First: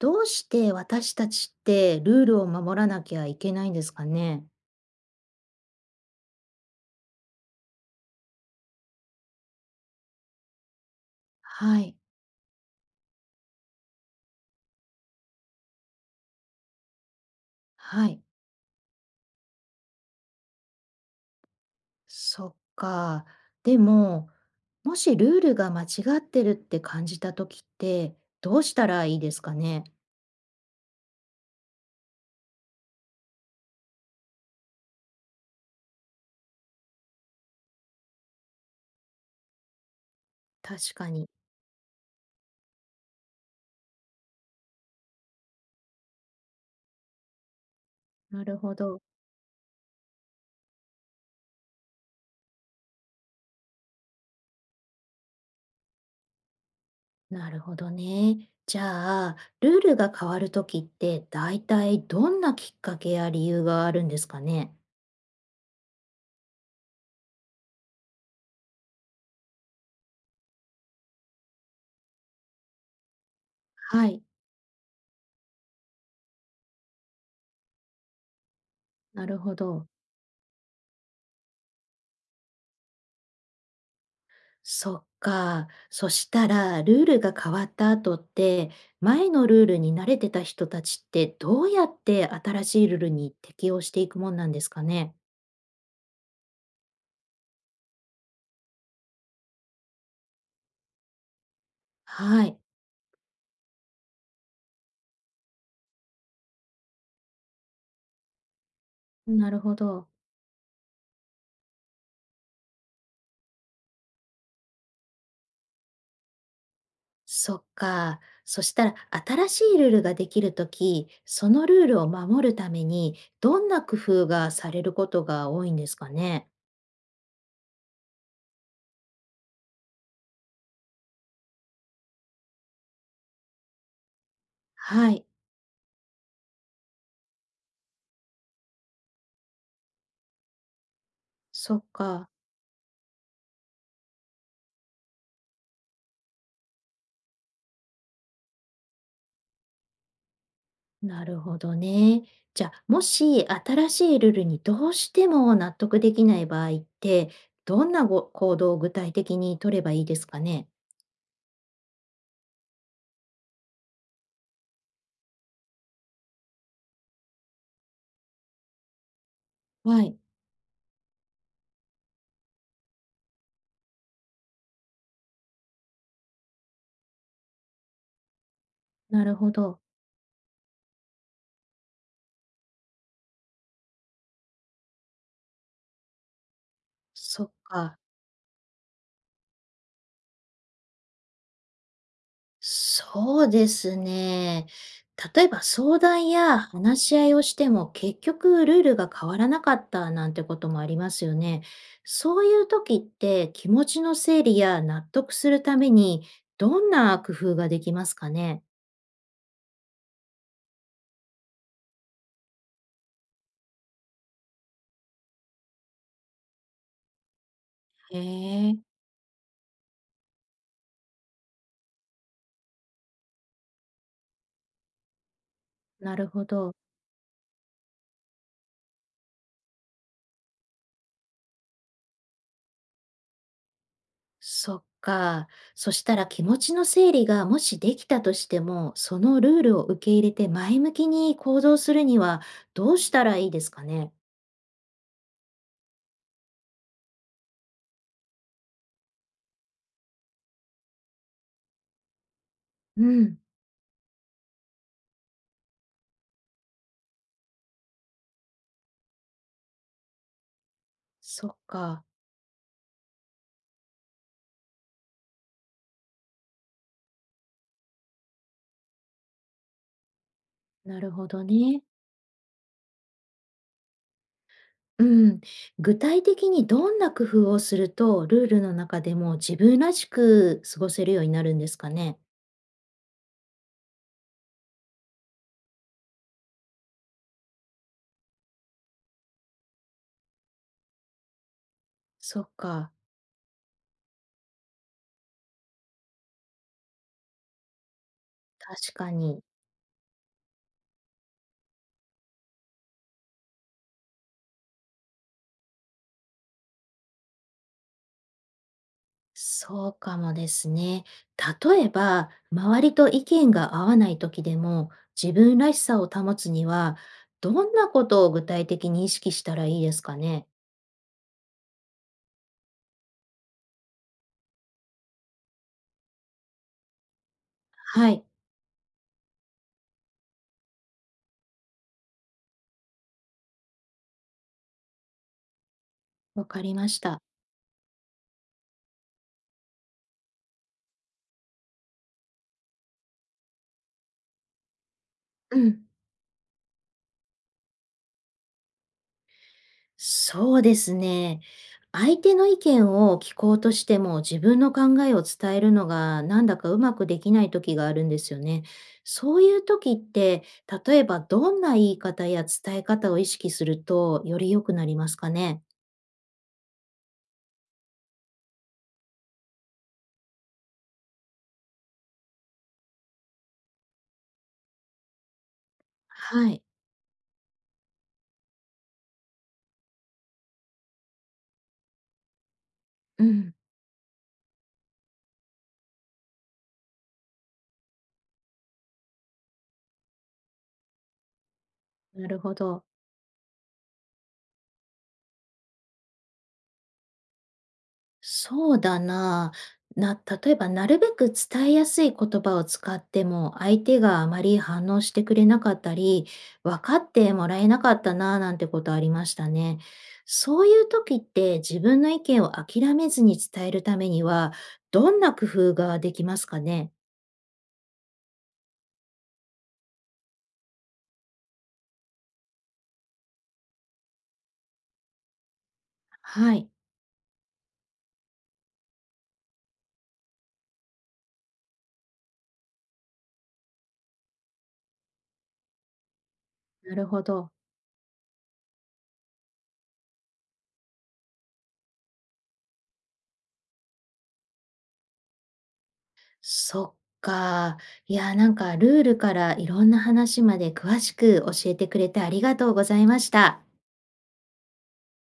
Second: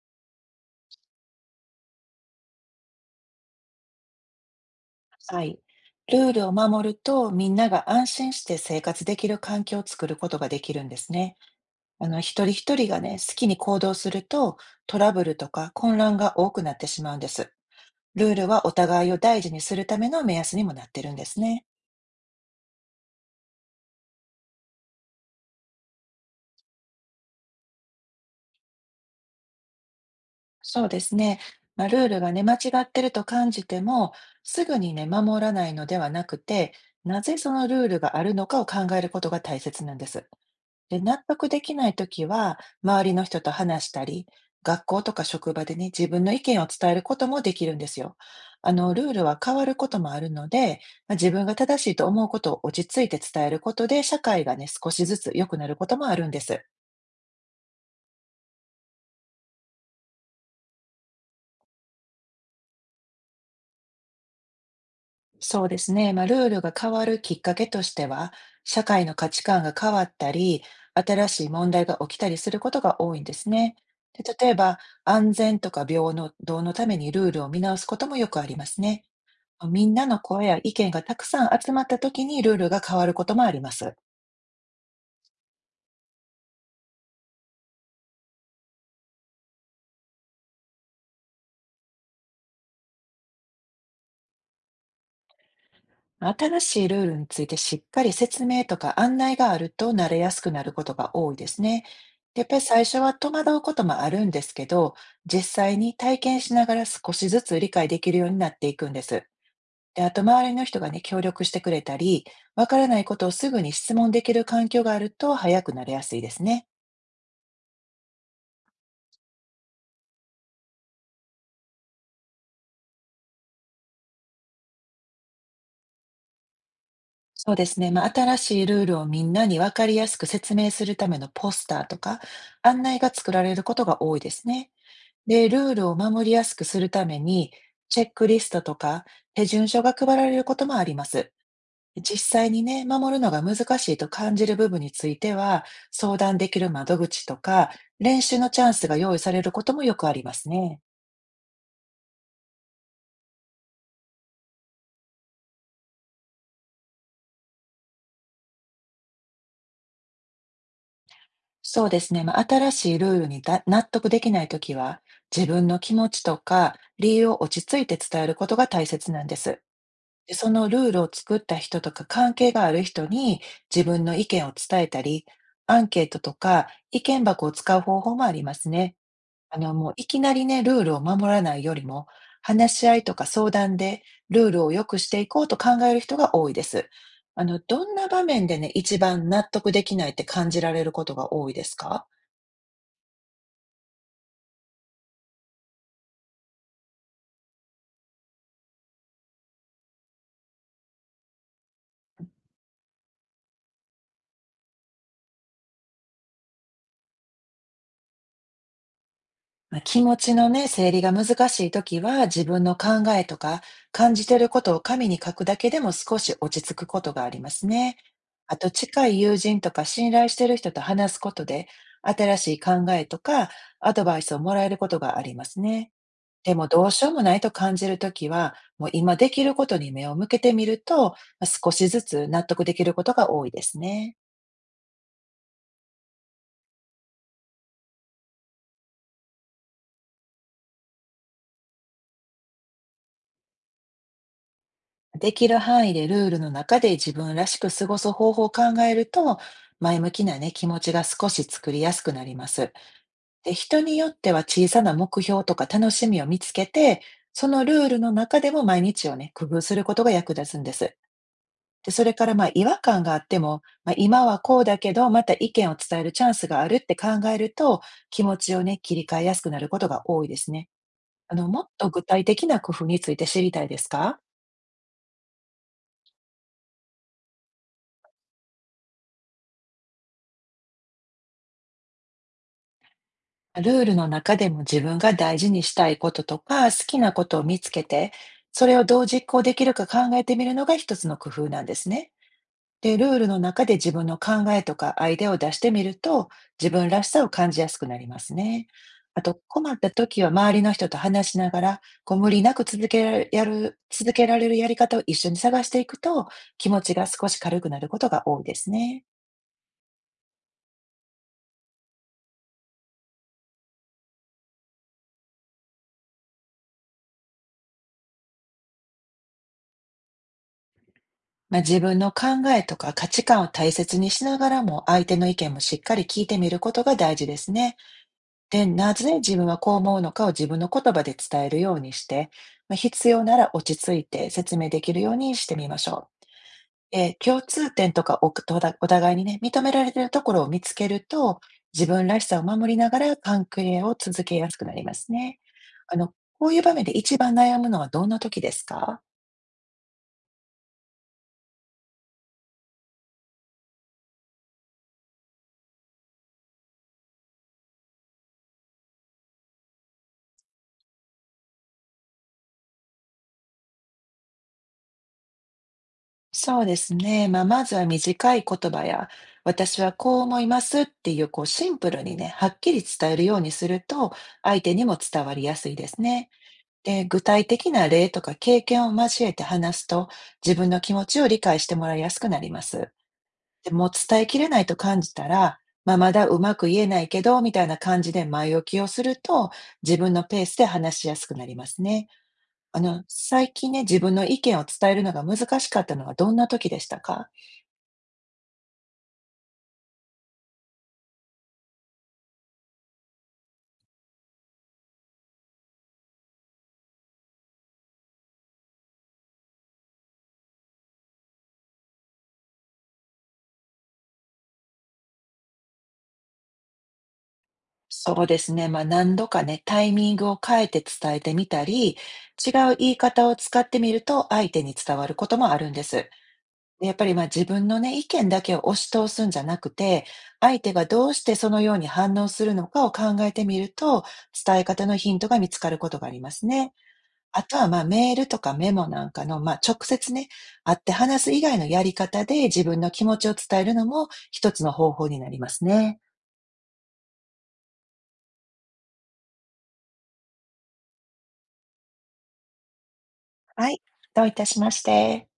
どうして私たちってルールを守らなきゃいけないんですかね？はい。ルールを守ると、みんなが安心して生活できる環境を作ることができるんですね。はい、一人一人がね、好きに行動すると、トラブルとか混乱が多くなってしまうんです。はい、ルールはお互いを大事にするための目安にもなってるんですね。そっか。でも、もしルールが間違ってるって感じた時って、どうしたらいいですかね？そうですね。まあ、ルールがね、間違ってると感じても、すぐにね、守らないのではなくて、なぜそのルールがあるのかを考えることが大切なんです。確で、か納に。得できないときは、周りの人と話したり、学校とか職場でね、自分の意見を伝えることもできるんですよ。なるほど。ルールは変わることもあるので、まあ自分が正しいと思うことを落ち着いて伝えることで、社会がね、少しずつ良くなることもあるんです。なるほどね。じゃあ、ルールが変わる時って、大体どんなきっかけや理由があるんですかね？そうですね。まあ、ルールが変わるきっかけとしては、社会の価値観が変わったり、新しい問題が起きたりすることが多いんですね。はでい、例えば、安全とか平等のためにルールを見直すこともよくありますね。なるほみど。んなの声や意見がたくさん集まった時にルールが変わることもあります。そっか。そしたら、ルールが変わった後って、前のルールに慣れてた人たちってどうやって新しいルールに適応していくもんなんですかね。新しいルールについてしっかり説明とか案内があると慣れやすくなることが多いですね。やはっぱい。り最初は戸惑うこともあるんですけど、実際に体験しながら少しずつ理解できるようになっていくんです。なるほで、ど。あと周りの人がね、協力してくれたり、わからないことをすぐに質問できる環境があると早くなれやすいですね。そっか。そしたら、新しいルールができるとき、そのルールを守るために、どんな工夫がされることが多いんですかね。そうですね。まあ、新しいルールをみんなに分かりやすく説明するためのポスターとか案内が作られることが多いですね。はい。で、ルールを守りやすくするために、チェックリストとか手順書が配られることもあります。そっ実か。際にね、守るのが難しいと感じる部分については、相談できる窓口とか、練習のチャンスが用意されることもよくありますね。なるほどね。じゃあ、もし新しいルールにどうしても納得できない場合って、どんなご行動を具体的に取ればいいですかね？そうですね。まあ、新しいルールに納得できないときは、自分の気持ちとか理由を落ち着いて伝えることが大切なんです。はい、で、そのルールを作った人とか関係がある人に自分の意見を伝えたり、アンケートとか意見箱を使う方法もありますね。なるほど。もういきなりね、ルールを守らないよりも、話し合いとか相談でルールを良くしていこうと考える人が多いです。そっどんか。な場面でね、一番納得できないって感じられることが多いですか？そうですね。例えば相談や話し合いをしても結局ルールが変わらなかったなんてこともありますよね。そういう時って気持ちの整理や納得するためにどんな工夫ができますかね？まあ、気持ちのね、整理が難しいときは、自分の考えとか、感じてることを紙に書くだけでも少し落ち着くことがありますね。へあと、え。近い友人とか信頼してる人と話すことで、新しい考えとか、アドバイスをもらえることがありますね。なるほでも、ど。どうしようもないと感じるときは、もう今できることに目を向けてみると、ま、少しずつ納得できることが多いですね。そっか。そしたら気持ちの整理がもしできたとしても、そのルールを受け入れて前向きに行動するにはどうしたらいいですかね。できる範囲でルールの中で自分らしく過ごす方法を考えると、前向きなね、気持ちが少し作りやすくなります。うん。で、人によっては小さな目標とか楽しみを見つけて、そのルールの中でも毎日をね、工夫することが役立つんです。そっで、そか。れからまあ違和感があっても、まあ、今はこうだけど、また意見を伝えるチャンスがあるって考えると、気持ちをね、切り替えやすくなることが多いですね。なるほどもっね。と具体的な工夫について知りたいですか？うん。具体的にどんな工夫をすると、ルールの中でも自分らしく過ごせるようになるんですかね。ルールの中でも自分が大事にしたいこととか好きなことを見つけて、それをどう実行できるか考えてみるのが一つの工夫なんですね。そっか。で、ルールの中で自分の考えとかアイデアを出してみると、自分らしさを感じやすくなりますね。確かあと、に。困った時は周りの人と話しながら、こう無理なく続けられるやり方を一緒に探していくと、気持ちが少し軽くなることが多いですね。そうかもですね。例えば、周りと意見が合わない時でも、自分らしさを保つには、どんなことを具体的に意識したらいいですかね。まあ、自分の考えとか価値観を大切にしながらも、相手の意見もしっかり聞いてみることが大事ですね。はい、で、なぜ自分はこう思うのかを自分の言葉で伝えるようにして、まあ、必要なら落ち着いて説明できるようにしてみましょわかりまう。した。共通点とかお互いにね、認められているところを見つけると、自分らしさを守りながら関係を続けやすくなりますね。うん。あの、こういう場面で一番悩むのはどんな時ですか？そうですね。相手の意見を聞こうとしても自分の考えを伝えるのがなんだかうまくできない時があるんですよね。そういう時って、例えばどんな言い方や伝え方を意識するとより良くなりますかね。そうですね。まあ、まずは短い言葉や、私はこう思いますっていう、こう、シンプルにね、はっきり伝えるようにすると、相手にも伝わりやすいですね。はい。で、具体的な例とか経験を交えて話すと、自分の気持ちを理解してもらいやすくなります。うん。でもう伝えきれないと感じたら、まあ、まだうまく言えないけど、みたいな感じで前置きをすると、自分のペースで話しやすくなりますね。なるほど。最近ね、自分の意見を伝えるのが難しかったのはどんな時でしたか？そうだな。例えば、なるべく伝えやすい言葉を使っても、相手があまり反応してくれなかったり、分かってもらえなかったな、なんてことありましたね。そういう時って、自分の意見を諦めずに伝えるためには、どんな工夫ができますかね？そうですね。まあ、何度かね、タイミングを変えて伝えてみたり、違う言い方を使ってみると相手に伝わることもあるんです。はい。でやっぱりまあ自分のね、意見だけを押し通すんじゃなくて、相手がどうしてそのように反応するのかを考えてみると、伝え方のヒントが見つかることがありますね。なるほあど。とはまあメールとかメモなんかの、まあ直接ね、会って話す以外のやり方で自分の気持ちを伝えるのも一つの方法になりますね。そっか。いや、なんかルールからいろんな話まで詳しく教えてくれてありがとうございました。はい。どういたしまして。